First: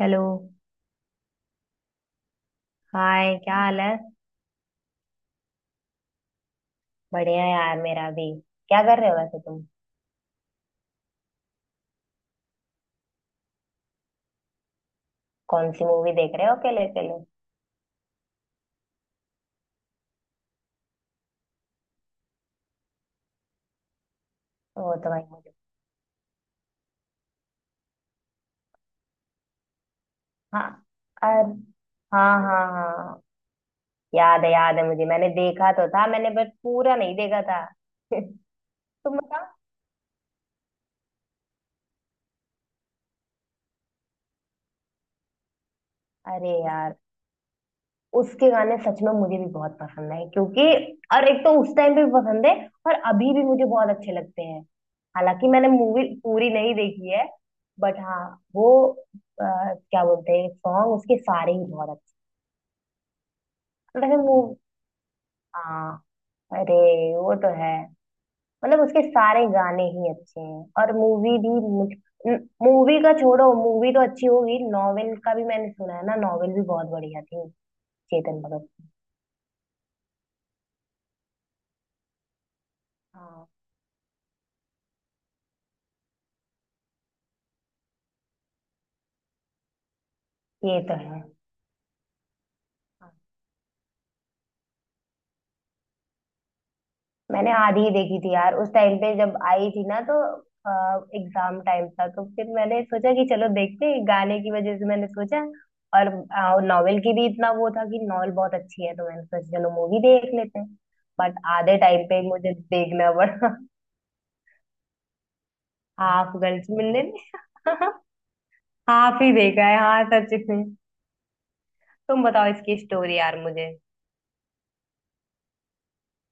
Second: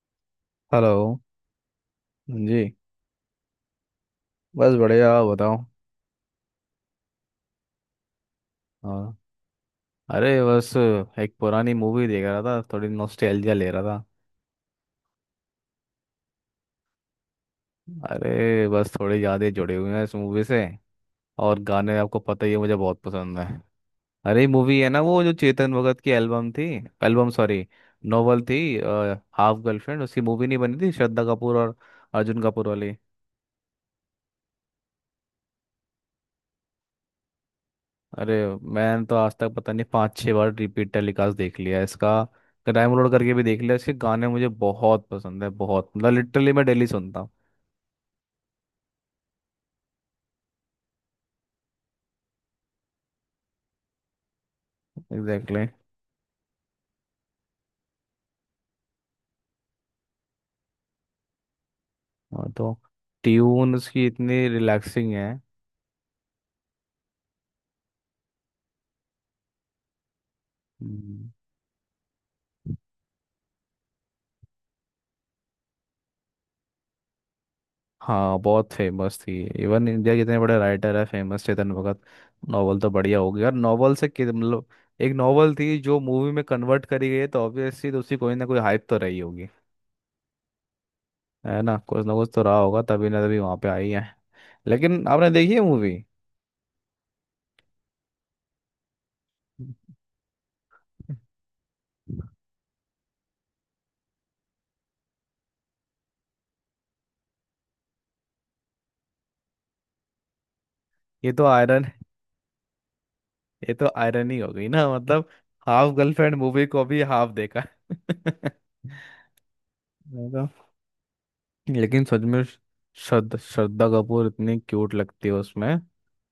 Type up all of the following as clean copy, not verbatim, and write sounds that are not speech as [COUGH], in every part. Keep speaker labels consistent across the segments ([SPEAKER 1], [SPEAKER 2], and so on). [SPEAKER 1] Hello.
[SPEAKER 2] Hello जी।
[SPEAKER 1] Hi, क्या हाल है?
[SPEAKER 2] बस बढ़िया, आप बताओ।
[SPEAKER 1] बढ़िया यार, मेरा भी। क्या कर रहे
[SPEAKER 2] हाँ।
[SPEAKER 1] हो वैसे तुम?
[SPEAKER 2] अरे बस, एक पुरानी मूवी देख रहा था, थोड़ी नॉस्टैल्जिया ले रहा था।
[SPEAKER 1] कौन सी मूवी देख रहे हो अकेले अकेले?
[SPEAKER 2] अरे बस थोड़ी यादें जुड़ी हुई हैं इस मूवी से। और गाने आपको पता ही है, मुझे बहुत पसंद है। अरे मूवी है
[SPEAKER 1] वो
[SPEAKER 2] ना
[SPEAKER 1] तो भाई
[SPEAKER 2] वो जो
[SPEAKER 1] मुझे...
[SPEAKER 2] चेतन भगत की एल्बम थी। एल्बम सॉरी, नोवेल थी। हाफ गर्लफ्रेंड, उसकी मूवी नहीं
[SPEAKER 1] हाँ।
[SPEAKER 2] बनी थी श्रद्धा
[SPEAKER 1] अरे,
[SPEAKER 2] कपूर और
[SPEAKER 1] हाँ
[SPEAKER 2] अर्जुन
[SPEAKER 1] हाँ
[SPEAKER 2] कपूर वाली।
[SPEAKER 1] हाँ, याद है मुझे। मैंने देखा तो था, मैंने बस पूरा नहीं देखा था। [LAUGHS]
[SPEAKER 2] अरे
[SPEAKER 1] तुम
[SPEAKER 2] मैंने तो आज
[SPEAKER 1] बताओ।
[SPEAKER 2] तक पता नहीं 5-6 बार रिपीट टेलीकास्ट देख लिया है इसका। डाउनलोड करके भी देख लिया, इसके गाने मुझे बहुत पसंद है, बहुत, मतलब
[SPEAKER 1] अरे
[SPEAKER 2] लिटरली मैं डेली
[SPEAKER 1] यार,
[SPEAKER 2] सुनता हूँ।
[SPEAKER 1] उसके गाने सच में मुझे भी बहुत पसंद है क्योंकि और एक तो उस टाइम पे भी पसंद है, और अभी भी मुझे बहुत अच्छे लगते हैं। हालांकि
[SPEAKER 2] एग्जैक्टली।
[SPEAKER 1] मैंने मूवी पूरी नहीं देखी है, बट हाँ वो क्या बोलते हैं, सॉन्ग उसके सारे ही बहुत अच्छे।
[SPEAKER 2] और तो ट्यून उसकी
[SPEAKER 1] मतलब
[SPEAKER 2] इतनी
[SPEAKER 1] मूव
[SPEAKER 2] रिलैक्सिंग है।
[SPEAKER 1] हाँ। अरे, वो तो है। मतलब उसके सारे गाने ही अच्छे हैं, और
[SPEAKER 2] हम्म।
[SPEAKER 1] मूवी भी। मुझ मूवी का छोड़ो, मूवी तो अच्छी होगी, नॉवेल का भी मैंने सुना है ना, नॉवेल भी बहुत बढ़िया थी
[SPEAKER 2] हाँ,
[SPEAKER 1] चेतन भगत
[SPEAKER 2] बहुत
[SPEAKER 1] की।
[SPEAKER 2] फेमस थी। इवन इंडिया के इतने बड़े राइटर है फेमस, चेतन भगत। नॉवल तो बढ़िया हो गया,
[SPEAKER 1] हाँ
[SPEAKER 2] और नॉवल से मतलब एक नॉवल थी जो मूवी में कन्वर्ट करी गई है, तो ऑब्वियसली तो उसकी कोई ना कोई हाइप तो रही होगी।
[SPEAKER 1] ये तो है।
[SPEAKER 2] है ना, कुछ ना कुछ तो रहा होगा तभी ना, तभी वहाँ पे आई है। लेकिन आपने देखी है मूवी?
[SPEAKER 1] मैंने आधी ही देखी थी यार, उस टाइम पे जब आई थी ना, तो
[SPEAKER 2] [LAUGHS]
[SPEAKER 1] एग्जाम टाइम था, तो फिर मैंने सोचा कि चलो देखते हैं, गाने की वजह से मैंने सोचा। और नॉवेल की भी इतना वो था कि नॉवेल बहुत अच्छी है, तो मैंने सोचा चलो मूवी देख लेते हैं।
[SPEAKER 2] ये
[SPEAKER 1] बट
[SPEAKER 2] तो
[SPEAKER 1] आधे
[SPEAKER 2] आयरन
[SPEAKER 1] टाइम पे मुझे देखना पड़ा।
[SPEAKER 2] ये तो आयरन ही हो गई ना मतलब, half girlfriend
[SPEAKER 1] half
[SPEAKER 2] movie
[SPEAKER 1] girls
[SPEAKER 2] को भी
[SPEAKER 1] मिलने में
[SPEAKER 2] हाफ देखा [LAUGHS]
[SPEAKER 1] [LAUGHS] हाफ ही देखा है, हाँ
[SPEAKER 2] मैं
[SPEAKER 1] सच
[SPEAKER 2] तो,
[SPEAKER 1] में।
[SPEAKER 2] लेकिन सच
[SPEAKER 1] तुम
[SPEAKER 2] में
[SPEAKER 1] बताओ इसकी स्टोरी
[SPEAKER 2] श्रद्धा
[SPEAKER 1] यार मुझे।
[SPEAKER 2] श्रद्धा कपूर इतनी क्यूट लगती है उसमें,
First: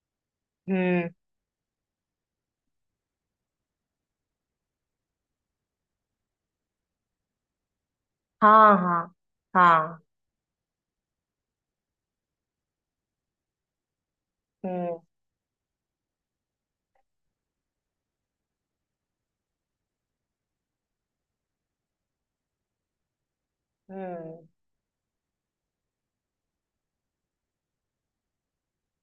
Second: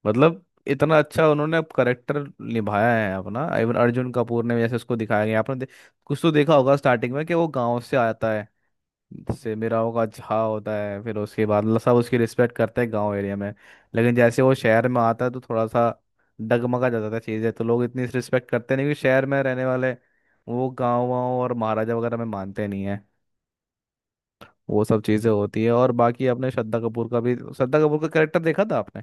[SPEAKER 2] मतलब। इतना
[SPEAKER 1] हम्म।
[SPEAKER 2] अच्छा उन्होंने करेक्टर निभाया है अपना, इवन अर्जुन कपूर ने भी, जैसे उसको दिखाया गया, आपने कुछ तो देखा होगा स्टार्टिंग में कि वो गांव से आता,
[SPEAKER 1] हाँ हाँ
[SPEAKER 2] जैसे मेरा
[SPEAKER 1] हाँ।
[SPEAKER 2] होगा झा होता है, फिर उसके बाद सब उसकी रिस्पेक्ट करते हैं गांव एरिया में। लेकिन जैसे वो शहर
[SPEAKER 1] हम्म।
[SPEAKER 2] में आता है तो थोड़ा सा डगमगा जाता है चीज़ें, तो लोग इतनी रिस्पेक्ट करते नहीं क्योंकि शहर में रहने वाले वो गाँव वाँव और महाराजा वगैरह में मानते नहीं है।
[SPEAKER 1] हम्म।
[SPEAKER 2] वो सब चीज़ें होती है, और बाकी आपने श्रद्धा कपूर का भी श्रद्धा कपूर का कैरेक्टर देखा था आपने?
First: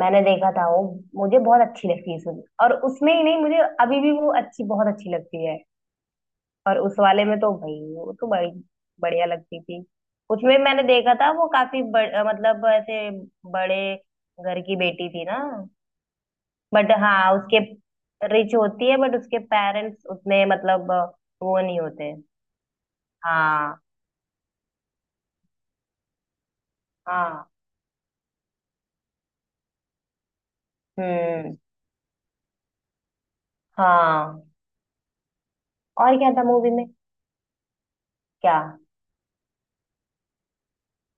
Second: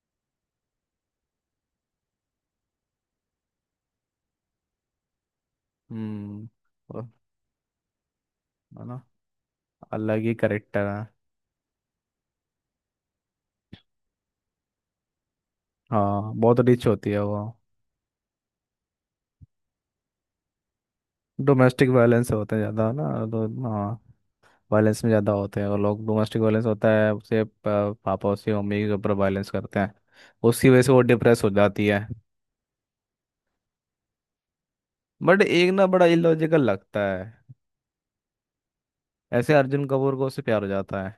[SPEAKER 1] मैंने देखा था वो। मुझे बहुत अच्छी लगती है सुन, और उसमें ही नहीं, मुझे अभी भी वो अच्छी, बहुत अच्छी लगती है।
[SPEAKER 2] हम्म।
[SPEAKER 1] और उस
[SPEAKER 2] वो-
[SPEAKER 1] वाले में तो भाई, वो तो बड़ी
[SPEAKER 2] है ना,
[SPEAKER 1] बढ़िया लगती थी।
[SPEAKER 2] अलग ही
[SPEAKER 1] उसमें मैंने
[SPEAKER 2] करेक्टर है।
[SPEAKER 1] देखा था, वो काफी मतलब ऐसे बड़े घर की बेटी थी ना।
[SPEAKER 2] हाँ, बहुत रिच
[SPEAKER 1] बट
[SPEAKER 2] होती है
[SPEAKER 1] हाँ
[SPEAKER 2] वो।
[SPEAKER 1] उसके... रिच होती है बट उसके पेरेंट्स उतने मतलब वो नहीं
[SPEAKER 2] डोमेस्टिक
[SPEAKER 1] होते।
[SPEAKER 2] वायलेंस होते हैं ज़्यादा ना। तो
[SPEAKER 1] हाँ।
[SPEAKER 2] हाँ, वायलेंस में ज़्यादा होते हैं, और लोग डोमेस्टिक वायलेंस होता है उसे
[SPEAKER 1] हाँ।
[SPEAKER 2] पापा उसके मम्मी के ऊपर वायलेंस करते हैं। उसकी वजह से वो डिप्रेस हो
[SPEAKER 1] हम्म।
[SPEAKER 2] जाती है।
[SPEAKER 1] हाँ।
[SPEAKER 2] बट एक ना बड़ा
[SPEAKER 1] और क्या था
[SPEAKER 2] इलॉजिकल
[SPEAKER 1] मूवी में?
[SPEAKER 2] लगता है,
[SPEAKER 1] क्या?
[SPEAKER 2] ऐसे अर्जुन कपूर को उससे प्यार हो जाता है।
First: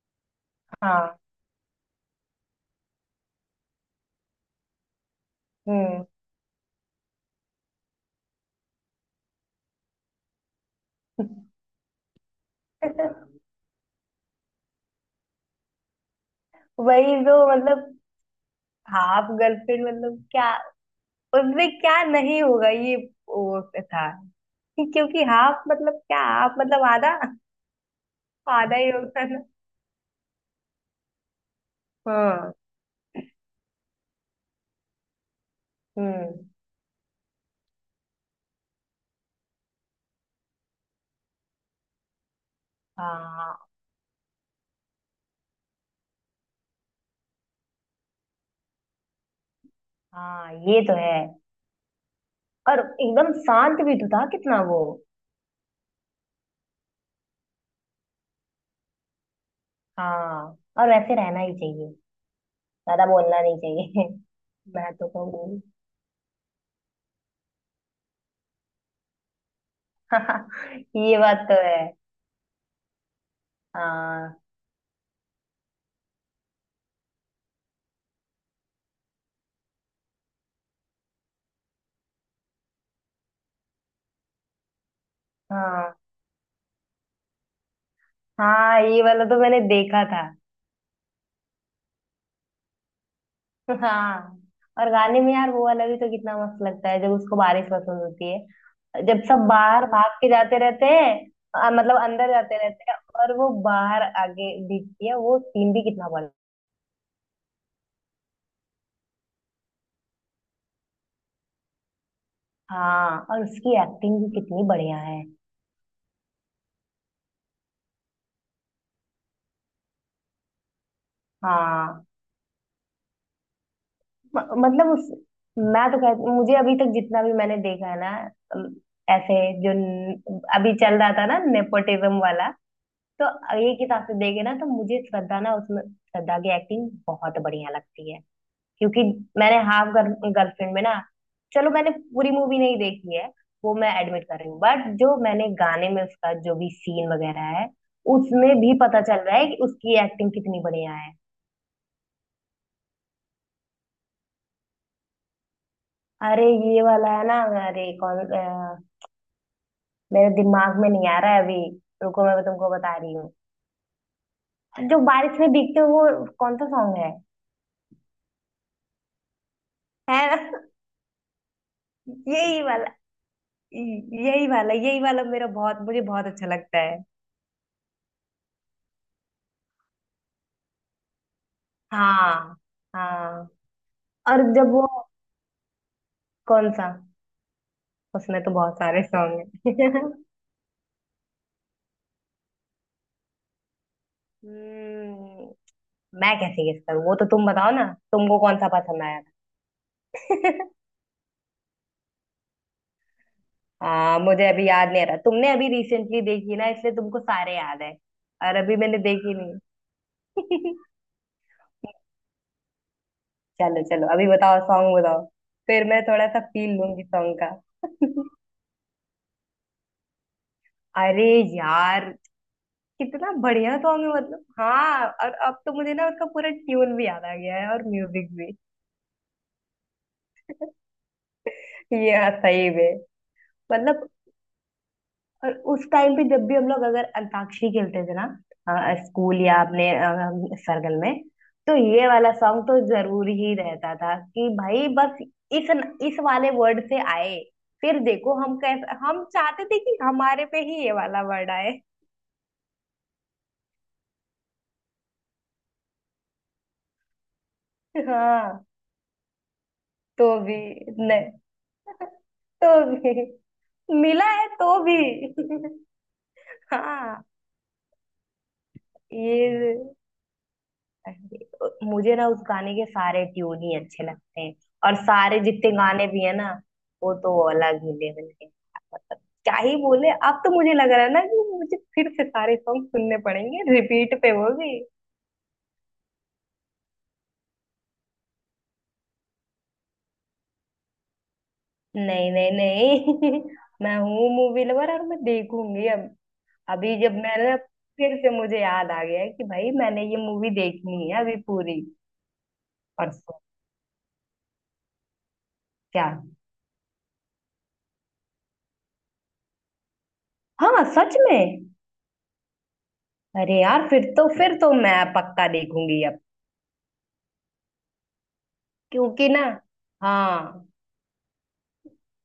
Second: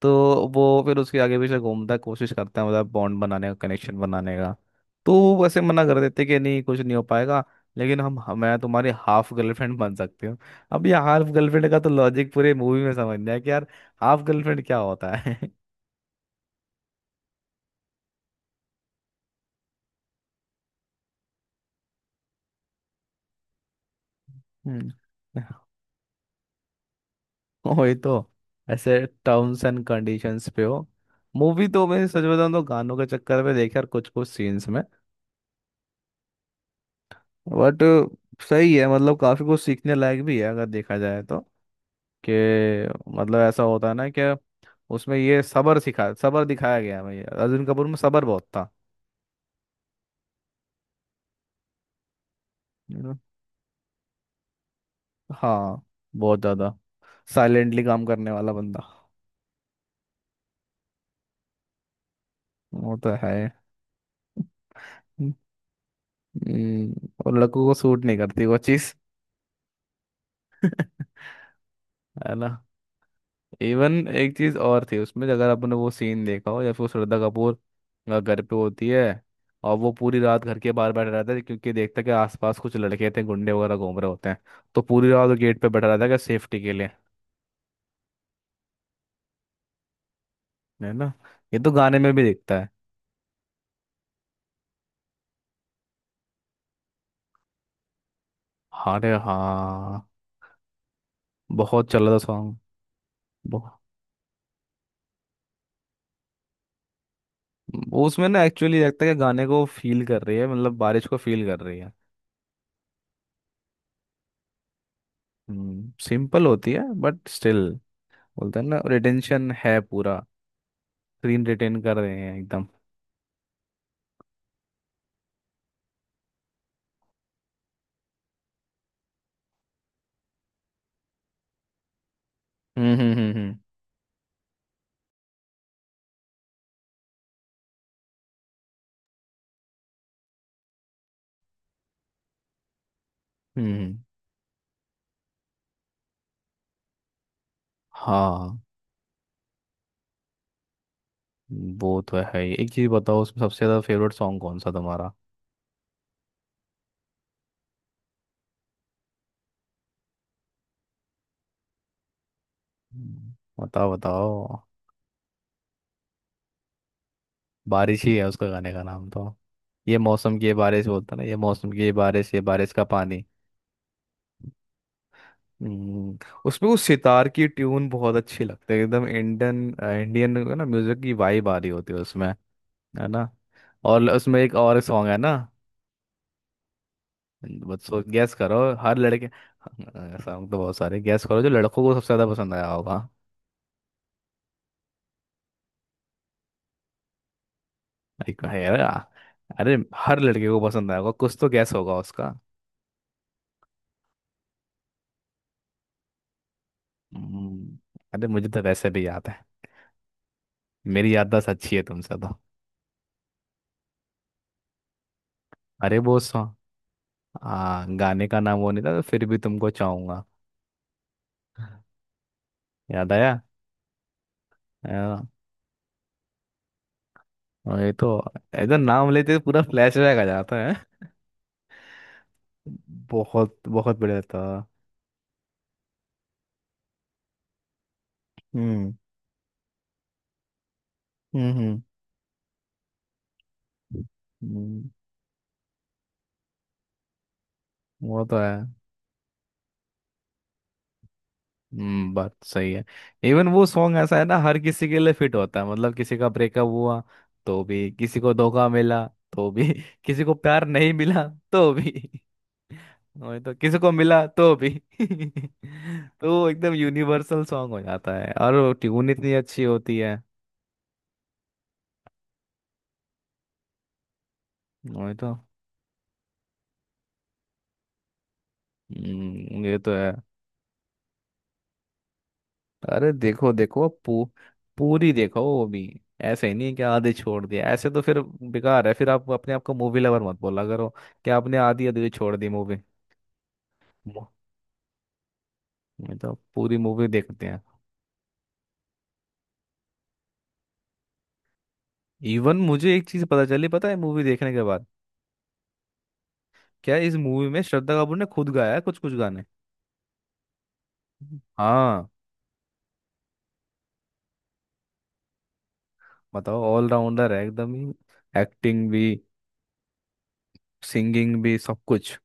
[SPEAKER 2] तो वो फिर उसके
[SPEAKER 1] हाँ।
[SPEAKER 2] आगे पीछे घूमता है, कोशिश करता है, मतलब बॉन्ड बनाने का, कनेक्शन बनाने का। तो वो वैसे मना कर
[SPEAKER 1] हम्म।
[SPEAKER 2] देते कि नहीं, कुछ नहीं हो पाएगा। लेकिन मैं तुम्हारी हाफ गर्लफ्रेंड बन सकती हूँ। अब ये हाफ
[SPEAKER 1] [LAUGHS]
[SPEAKER 2] गर्लफ्रेंड का तो लॉजिक पूरे मूवी में समझना है कि यार हाफ गर्लफ्रेंड क्या होता है। [LAUGHS]
[SPEAKER 1] वही तो मतलब... हाँ, आप गर्लफ्रेंड मतलब क्या? उसमें क्या नहीं होगा ये? वो था
[SPEAKER 2] हम्म।
[SPEAKER 1] कि क्योंकि हाफ मतलब क्या? हाफ मतलब आधा,
[SPEAKER 2] [LAUGHS] वही तो,
[SPEAKER 1] आधा ही
[SPEAKER 2] ऐसे
[SPEAKER 1] होता है ना?
[SPEAKER 2] टर्म्स एंड कंडीशंस पे हो। मूवी तो मैं सच बताऊं
[SPEAKER 1] हाँ।
[SPEAKER 2] तो गानों के चक्कर में देखा यार, कुछ कुछ सीन्स में,
[SPEAKER 1] हम्म।
[SPEAKER 2] बट सही है, मतलब काफी कुछ सीखने लायक भी है अगर देखा जाए तो, कि मतलब
[SPEAKER 1] हाँ।
[SPEAKER 2] ऐसा होता है ना कि उसमें ये सबर सिखा, सबर दिखाया गया है भाई, अर्जुन कपूर में सबर बहुत था।
[SPEAKER 1] हाँ ये तो है, और
[SPEAKER 2] You know?
[SPEAKER 1] एकदम शांत भी तो था कितना वो।
[SPEAKER 2] हाँ, बहुत ज्यादा, साइलेंटली काम करने वाला बंदा।
[SPEAKER 1] हाँ। और वैसे रहना ही चाहिए,
[SPEAKER 2] वो
[SPEAKER 1] ज्यादा
[SPEAKER 2] तो है।
[SPEAKER 1] बोलना नहीं चाहिए। [LAUGHS] मैं तो कहूंगी।
[SPEAKER 2] और लड़कों को सूट नहीं करती वो चीज।
[SPEAKER 1] [LAUGHS] ये बात तो है।
[SPEAKER 2] [LAUGHS] है ना। इवन एक
[SPEAKER 1] हाँ।
[SPEAKER 2] चीज और थी उसमें, अगर आपने वो सीन देखा हो, या फिर वो श्रद्धा कपूर घर पे होती है, और वो पूरी रात घर के बाहर बैठा रहता है, क्योंकि देखता है कि आसपास कुछ लड़के थे, गुंडे वगैरह घूम रहे होते हैं। तो पूरी रात वो गेट पे बैठा
[SPEAKER 1] हाँ।
[SPEAKER 2] रहता है, क्या सेफ्टी के लिए।
[SPEAKER 1] हाँ ये वाला तो मैंने देखा था।
[SPEAKER 2] है ना। ये तो गाने में भी दिखता है।
[SPEAKER 1] हाँ। और गाने में यार, वो वाला भी तो कितना मस्त लगता है, जब उसको बारिश पसंद होती है,
[SPEAKER 2] अरे
[SPEAKER 1] जब सब बाहर
[SPEAKER 2] हाँ,
[SPEAKER 1] भाग के जाते रहते हैं।
[SPEAKER 2] बहुत
[SPEAKER 1] मतलब
[SPEAKER 2] चल रहा था
[SPEAKER 1] अंदर
[SPEAKER 2] सॉन्ग।
[SPEAKER 1] जाते रहते हैं, और वो बाहर आगे दिखती है, वो सीन भी कितना बढ़िया।
[SPEAKER 2] वो उसमें ना एक्चुअली लगता है कि गाने को फील कर रही है, मतलब बारिश को फील कर रही है।
[SPEAKER 1] हाँ, और उसकी एक्टिंग भी कितनी बढ़िया है।
[SPEAKER 2] सिंपल होती है बट स्टिल, बोलते हैं ना रिटेंशन है पूरा, स्क्रीन रिटेन कर
[SPEAKER 1] हाँ।
[SPEAKER 2] रहे हैं एकदम।
[SPEAKER 1] म, मतलब उस... मैं तो कहती, मुझे अभी तक जितना भी मैंने देखा है ना, अम, ऐसे, जो अभी चल रहा था ना, नेपोटिज्म वाला,
[SPEAKER 2] हम्म। हम्म।
[SPEAKER 1] तो
[SPEAKER 2] हम्म।
[SPEAKER 1] एक हिसाब से देखे ना, तो मुझे श्रद्धा ना, उसमें श्रद्धा की एक्टिंग बहुत बढ़िया लगती है। क्योंकि मैंने हाफ गर्लफ्रेंड में ना... चलो मैंने पूरी मूवी नहीं देखी है,
[SPEAKER 2] हम्म।
[SPEAKER 1] वो मैं एडमिट कर रही हूँ, बट जो मैंने गाने में उसका जो भी सीन वगैरह है, उसमें
[SPEAKER 2] हाँ
[SPEAKER 1] भी पता चल रहा है कि उसकी एक्टिंग कितनी बढ़िया है।
[SPEAKER 2] वो तो है ही, एक चीज बताओ उसमें सबसे ज्यादा फेवरेट सॉन्ग कौन सा तुम्हारा?
[SPEAKER 1] अरे, ये वाला है ना? अरे, कौन मेरे दिमाग में नहीं आ रहा है अभी। रुको मैं तुमको बता रही हूँ।
[SPEAKER 2] हम्म, बताओ बताओ।
[SPEAKER 1] जो बारिश में भीगते हुए, वो कौन सा सॉन्ग है?
[SPEAKER 2] बारिश ही है उसका गाने का नाम तो। ये
[SPEAKER 1] है
[SPEAKER 2] मौसम की ये
[SPEAKER 1] ना?
[SPEAKER 2] बारिश बोलता ना, ये मौसम की ये
[SPEAKER 1] [LAUGHS]
[SPEAKER 2] बारिश, ये
[SPEAKER 1] यही
[SPEAKER 2] बारिश का
[SPEAKER 1] वाला,
[SPEAKER 2] पानी।
[SPEAKER 1] यही वाला यही वाला मेरा बहुत, मुझे
[SPEAKER 2] हम्म,
[SPEAKER 1] बहुत अच्छा
[SPEAKER 2] उसमें
[SPEAKER 1] लगता
[SPEAKER 2] उस
[SPEAKER 1] है।
[SPEAKER 2] सितार की ट्यून बहुत अच्छी लगती है एकदम इंडियन, इंडियन ना म्यूजिक की वाइब आ रही होती है उसमें।
[SPEAKER 1] हाँ।
[SPEAKER 2] है ना।
[SPEAKER 1] हाँ।
[SPEAKER 2] और उसमें
[SPEAKER 1] और
[SPEAKER 2] एक
[SPEAKER 1] जब
[SPEAKER 2] और
[SPEAKER 1] वो...
[SPEAKER 2] सॉन्ग है ना।
[SPEAKER 1] कौन सा?
[SPEAKER 2] बच्चों गैस
[SPEAKER 1] उसमें तो
[SPEAKER 2] करो
[SPEAKER 1] बहुत
[SPEAKER 2] हर
[SPEAKER 1] सारे
[SPEAKER 2] लड़के,
[SPEAKER 1] सॉन्ग हैं।
[SPEAKER 2] हाँ,
[SPEAKER 1] [LAUGHS]
[SPEAKER 2] सॉन्ग तो बहुत सारे, गैस करो जो लड़कों को सबसे ज्यादा पसंद आया होगा।
[SPEAKER 1] हम्म, मैं कैसे गेस करूँ? वो तो तुम बताओ ना, तुमको
[SPEAKER 2] एक
[SPEAKER 1] कौन
[SPEAKER 2] है
[SPEAKER 1] सा पसंद
[SPEAKER 2] यार,
[SPEAKER 1] आया
[SPEAKER 2] अरे हर लड़के को
[SPEAKER 1] था? [LAUGHS]
[SPEAKER 2] पसंद आएगा, कुछ तो गैस होगा उसका।
[SPEAKER 1] हाँ मुझे अभी याद नहीं आ रहा। तुमने अभी रिसेंटली देखी ना, इसलिए तुमको सारे
[SPEAKER 2] हम्म,
[SPEAKER 1] याद है,
[SPEAKER 2] अरे मुझे
[SPEAKER 1] और
[SPEAKER 2] तो
[SPEAKER 1] अभी
[SPEAKER 2] वैसे
[SPEAKER 1] मैंने
[SPEAKER 2] भी याद
[SPEAKER 1] देखी
[SPEAKER 2] है,
[SPEAKER 1] नहीं। [LAUGHS]
[SPEAKER 2] मेरी याददाश्त अच्छी है तुमसे तो।
[SPEAKER 1] चलो चलो, अभी बताओ, सॉन्ग बताओ, फिर
[SPEAKER 2] अरे
[SPEAKER 1] मैं
[SPEAKER 2] वो
[SPEAKER 1] थोड़ा सा
[SPEAKER 2] सॉन्ग,
[SPEAKER 1] फील लूंगी सॉन्ग का।
[SPEAKER 2] गाने का नाम वो नहीं था, तो फिर भी तुमको चाहूंगा।
[SPEAKER 1] अरे यार,
[SPEAKER 2] याद
[SPEAKER 1] कितना
[SPEAKER 2] आया।
[SPEAKER 1] बढ़िया सॉन्ग है, मतलब हाँ।
[SPEAKER 2] आ,
[SPEAKER 1] और अब तो मुझे ना, उसका पूरा ट्यून भी याद आ गया है, और
[SPEAKER 2] ये तो
[SPEAKER 1] म्यूजिक भी।
[SPEAKER 2] ऐसा नाम लेते ही पूरा फ्लैशबैक आ जाता है।
[SPEAKER 1] ये हाँ, सही में।
[SPEAKER 2] बहुत बहुत
[SPEAKER 1] मतलब
[SPEAKER 2] बढ़िया था।
[SPEAKER 1] और उस टाइम पे जब भी हम लोग अगर अंताक्षरी खेलते थे ना,
[SPEAKER 2] हम्म।
[SPEAKER 1] स्कूल या अपने सर्कल में,
[SPEAKER 2] हम्म।
[SPEAKER 1] तो
[SPEAKER 2] हम्म।
[SPEAKER 1] ये वाला सॉन्ग तो जरूर ही रहता था कि भाई
[SPEAKER 2] हम्म,
[SPEAKER 1] बस इस इस वाले वर्ड से आए, फिर
[SPEAKER 2] वो
[SPEAKER 1] देखो
[SPEAKER 2] तो है।
[SPEAKER 1] हम कैसे, हम चाहते थे कि हमारे पे ही ये वाला वर्ड आए।
[SPEAKER 2] बात सही है। इवन वो सॉन्ग ऐसा है ना, हर किसी के लिए फिट होता है, मतलब किसी का ब्रेकअप हुआ तो भी,
[SPEAKER 1] [LAUGHS]
[SPEAKER 2] किसी को
[SPEAKER 1] हाँ
[SPEAKER 2] धोखा मिला तो भी [LAUGHS] किसी को
[SPEAKER 1] तो भी,
[SPEAKER 2] प्यार नहीं मिला
[SPEAKER 1] नहीं।
[SPEAKER 2] तो भी
[SPEAKER 1] [LAUGHS]
[SPEAKER 2] [LAUGHS]
[SPEAKER 1] तो भी
[SPEAKER 2] वही तो, किसी को मिला
[SPEAKER 1] मिला है,
[SPEAKER 2] तो भी
[SPEAKER 1] तो भी।
[SPEAKER 2] [LAUGHS] तो वो एकदम
[SPEAKER 1] [LAUGHS] हाँ
[SPEAKER 2] यूनिवर्सल सॉन्ग हो जाता है, और ट्यून इतनी अच्छी
[SPEAKER 1] ये...
[SPEAKER 2] होती है।
[SPEAKER 1] मुझे ना उस गाने के सारे ट्यून ही अच्छे लगते हैं, और
[SPEAKER 2] वही तो।
[SPEAKER 1] सारे जितने गाने भी है ना, वो तो अलग, मिले मिलके मतलब क्या ही
[SPEAKER 2] ये तो
[SPEAKER 1] बोले।
[SPEAKER 2] है।
[SPEAKER 1] अब तो मुझे लग रहा है ना कि मुझे फिर से सारे सॉन्ग
[SPEAKER 2] अरे
[SPEAKER 1] सुनने
[SPEAKER 2] देखो
[SPEAKER 1] पड़ेंगे
[SPEAKER 2] देखो
[SPEAKER 1] रिपीट पे, वो भी।
[SPEAKER 2] पूरी देखो वो भी। ऐसे ही नहीं कि आधी छोड़ दिया, ऐसे तो फिर बेकार है, फिर आप अपने आप को मूवी लवर मत बोला करो कि आपने आधी आधी तो
[SPEAKER 1] नहीं
[SPEAKER 2] छोड़ दी
[SPEAKER 1] नहीं
[SPEAKER 2] मूवी।
[SPEAKER 1] नहीं, [LAUGHS] मैं
[SPEAKER 2] मैं
[SPEAKER 1] हूँ मूवी लवर, और मैं देखूंगी अब।
[SPEAKER 2] तो, पूरी
[SPEAKER 1] अभी
[SPEAKER 2] मूवी
[SPEAKER 1] जब
[SPEAKER 2] देखते
[SPEAKER 1] मैंने...
[SPEAKER 2] हैं।
[SPEAKER 1] फिर से मुझे याद आ गया है कि भाई मैंने ये मूवी देखनी है अभी पूरी।
[SPEAKER 2] इवन मुझे एक चीज
[SPEAKER 1] परसों।
[SPEAKER 2] पता चली, पता है मूवी देखने के बाद,
[SPEAKER 1] क्या?
[SPEAKER 2] क्या इस मूवी में श्रद्धा कपूर ने खुद गाया है कुछ कुछ गाने।
[SPEAKER 1] हाँ सच में।
[SPEAKER 2] हाँ।
[SPEAKER 1] अरे यार, फिर तो, फिर तो मैं पक्का देखूंगी अब,
[SPEAKER 2] बताओ, ऑलराउंडर है एकदम ही, एक्टिंग भी,
[SPEAKER 1] क्योंकि ना... हाँ,
[SPEAKER 2] सिंगिंग भी, सब कुछ।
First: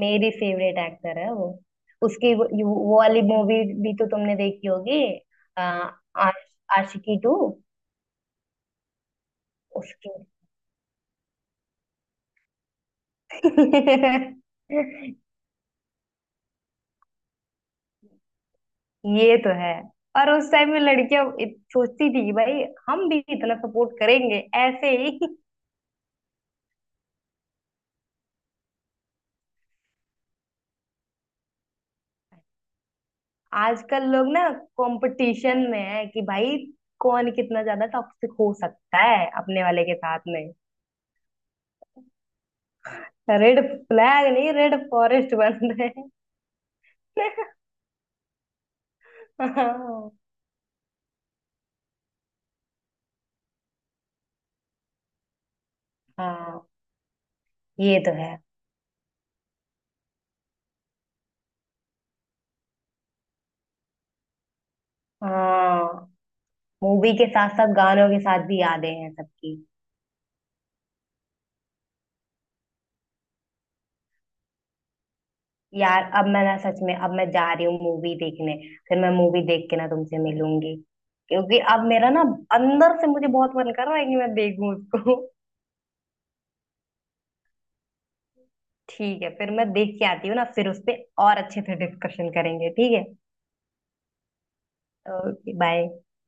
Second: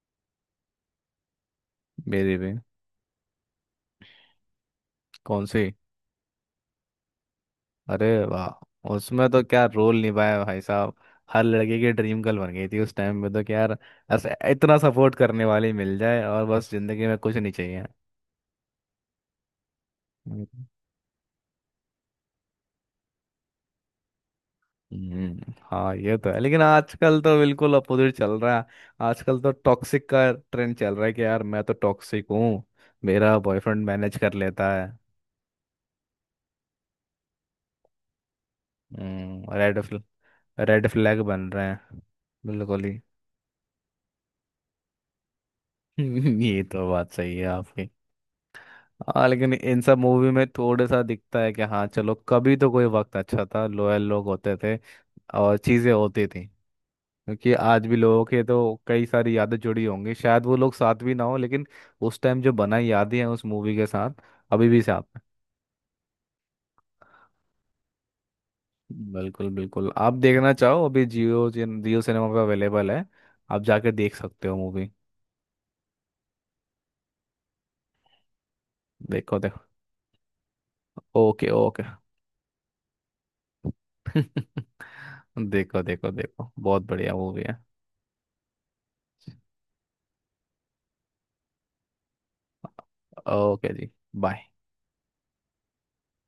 [SPEAKER 1] मेरी फेवरेट एक्टर है वो। उसकी
[SPEAKER 2] मेरे
[SPEAKER 1] वो,
[SPEAKER 2] भी।
[SPEAKER 1] वो वाली मूवी भी तो तुमने देखी होगी।
[SPEAKER 2] कौन
[SPEAKER 1] आ,
[SPEAKER 2] से?
[SPEAKER 1] आश, आशिकी टू।
[SPEAKER 2] अरे वाह उसमें तो क्या रोल
[SPEAKER 1] उसकी।
[SPEAKER 2] निभाया भाई साहब, हर लड़के की ड्रीम गर्ल बन गई थी उस टाइम में तो, क्या यार।
[SPEAKER 1] [LAUGHS]
[SPEAKER 2] ऐसे इतना सपोर्ट करने वाली मिल जाए और बस जिंदगी में कुछ नहीं चाहिए।
[SPEAKER 1] ये तो है। और
[SPEAKER 2] हम्म।
[SPEAKER 1] उस टाइम में लड़कियां सोचती थी कि भाई हम भी इतना सपोर्ट करेंगे, ऐसे ही।
[SPEAKER 2] हाँ ये तो है, लेकिन आजकल तो बिल्कुल अपोजिट चल रहा है। आजकल तो टॉक्सिक का ट्रेंड चल रहा है कि यार मैं तो टॉक्सिक हूँ, मेरा बॉयफ्रेंड
[SPEAKER 1] आजकल
[SPEAKER 2] मैनेज कर
[SPEAKER 1] लोग ना,
[SPEAKER 2] लेता है।
[SPEAKER 1] कंपटीशन में है कि भाई कौन कितना ज्यादा टॉक्सिक हो सकता है अपने
[SPEAKER 2] रेड
[SPEAKER 1] वाले के
[SPEAKER 2] फ्लैग।
[SPEAKER 1] साथ में।
[SPEAKER 2] रेड फ्लैग बन रहे हैं बिल्कुल ही।
[SPEAKER 1] रेड फ्लैग नहीं, रेड फॉरेस्ट बन रहे
[SPEAKER 2] [LAUGHS] ये तो बात सही है आपकी। हाँ,
[SPEAKER 1] हैं।
[SPEAKER 2] लेकिन इन सब
[SPEAKER 1] [LAUGHS]
[SPEAKER 2] मूवी में थोड़ा सा दिखता है कि हाँ चलो, कभी तो कोई वक्त अच्छा था, लोयल लोग होते थे और चीज़ें होती थी,
[SPEAKER 1] हाँ
[SPEAKER 2] क्योंकि आज भी
[SPEAKER 1] ये तो
[SPEAKER 2] लोगों
[SPEAKER 1] है।
[SPEAKER 2] के तो कई सारी यादें जुड़ी होंगी, शायद वो लोग साथ भी ना हो, लेकिन उस टाइम जो बनाई यादें हैं उस मूवी के साथ अभी भी साथ हैं।
[SPEAKER 1] हाँ, मूवी के साथ साथ गानों के साथ भी यादें हैं
[SPEAKER 2] बिल्कुल
[SPEAKER 1] सबकी।
[SPEAKER 2] बिल्कुल, आप देखना चाहो अभी जियो जियो सिनेमा पे अवेलेबल है, आप जाके देख सकते हो मूवी।
[SPEAKER 1] यार अब मैं ना, सच में अब मैं जा रही हूँ मूवी देखने, फिर मैं
[SPEAKER 2] देखो
[SPEAKER 1] मूवी
[SPEAKER 2] देखो।
[SPEAKER 1] देख के ना तुमसे मिलूंगी।
[SPEAKER 2] ओके
[SPEAKER 1] क्योंकि
[SPEAKER 2] ओके।
[SPEAKER 1] अब मेरा ना, अंदर से मुझे बहुत मन कर रहा है कि मैं देखूं
[SPEAKER 2] [LAUGHS]
[SPEAKER 1] उसको।
[SPEAKER 2] देखो देखो देखो, बहुत बढ़िया मूवी है।
[SPEAKER 1] ठीक है, फिर मैं देख के आती हूँ ना, फिर उस पे और अच्छे से डिस्कशन करेंगे, ठीक है?
[SPEAKER 2] ओके जी। बाय।
[SPEAKER 1] Okay bye.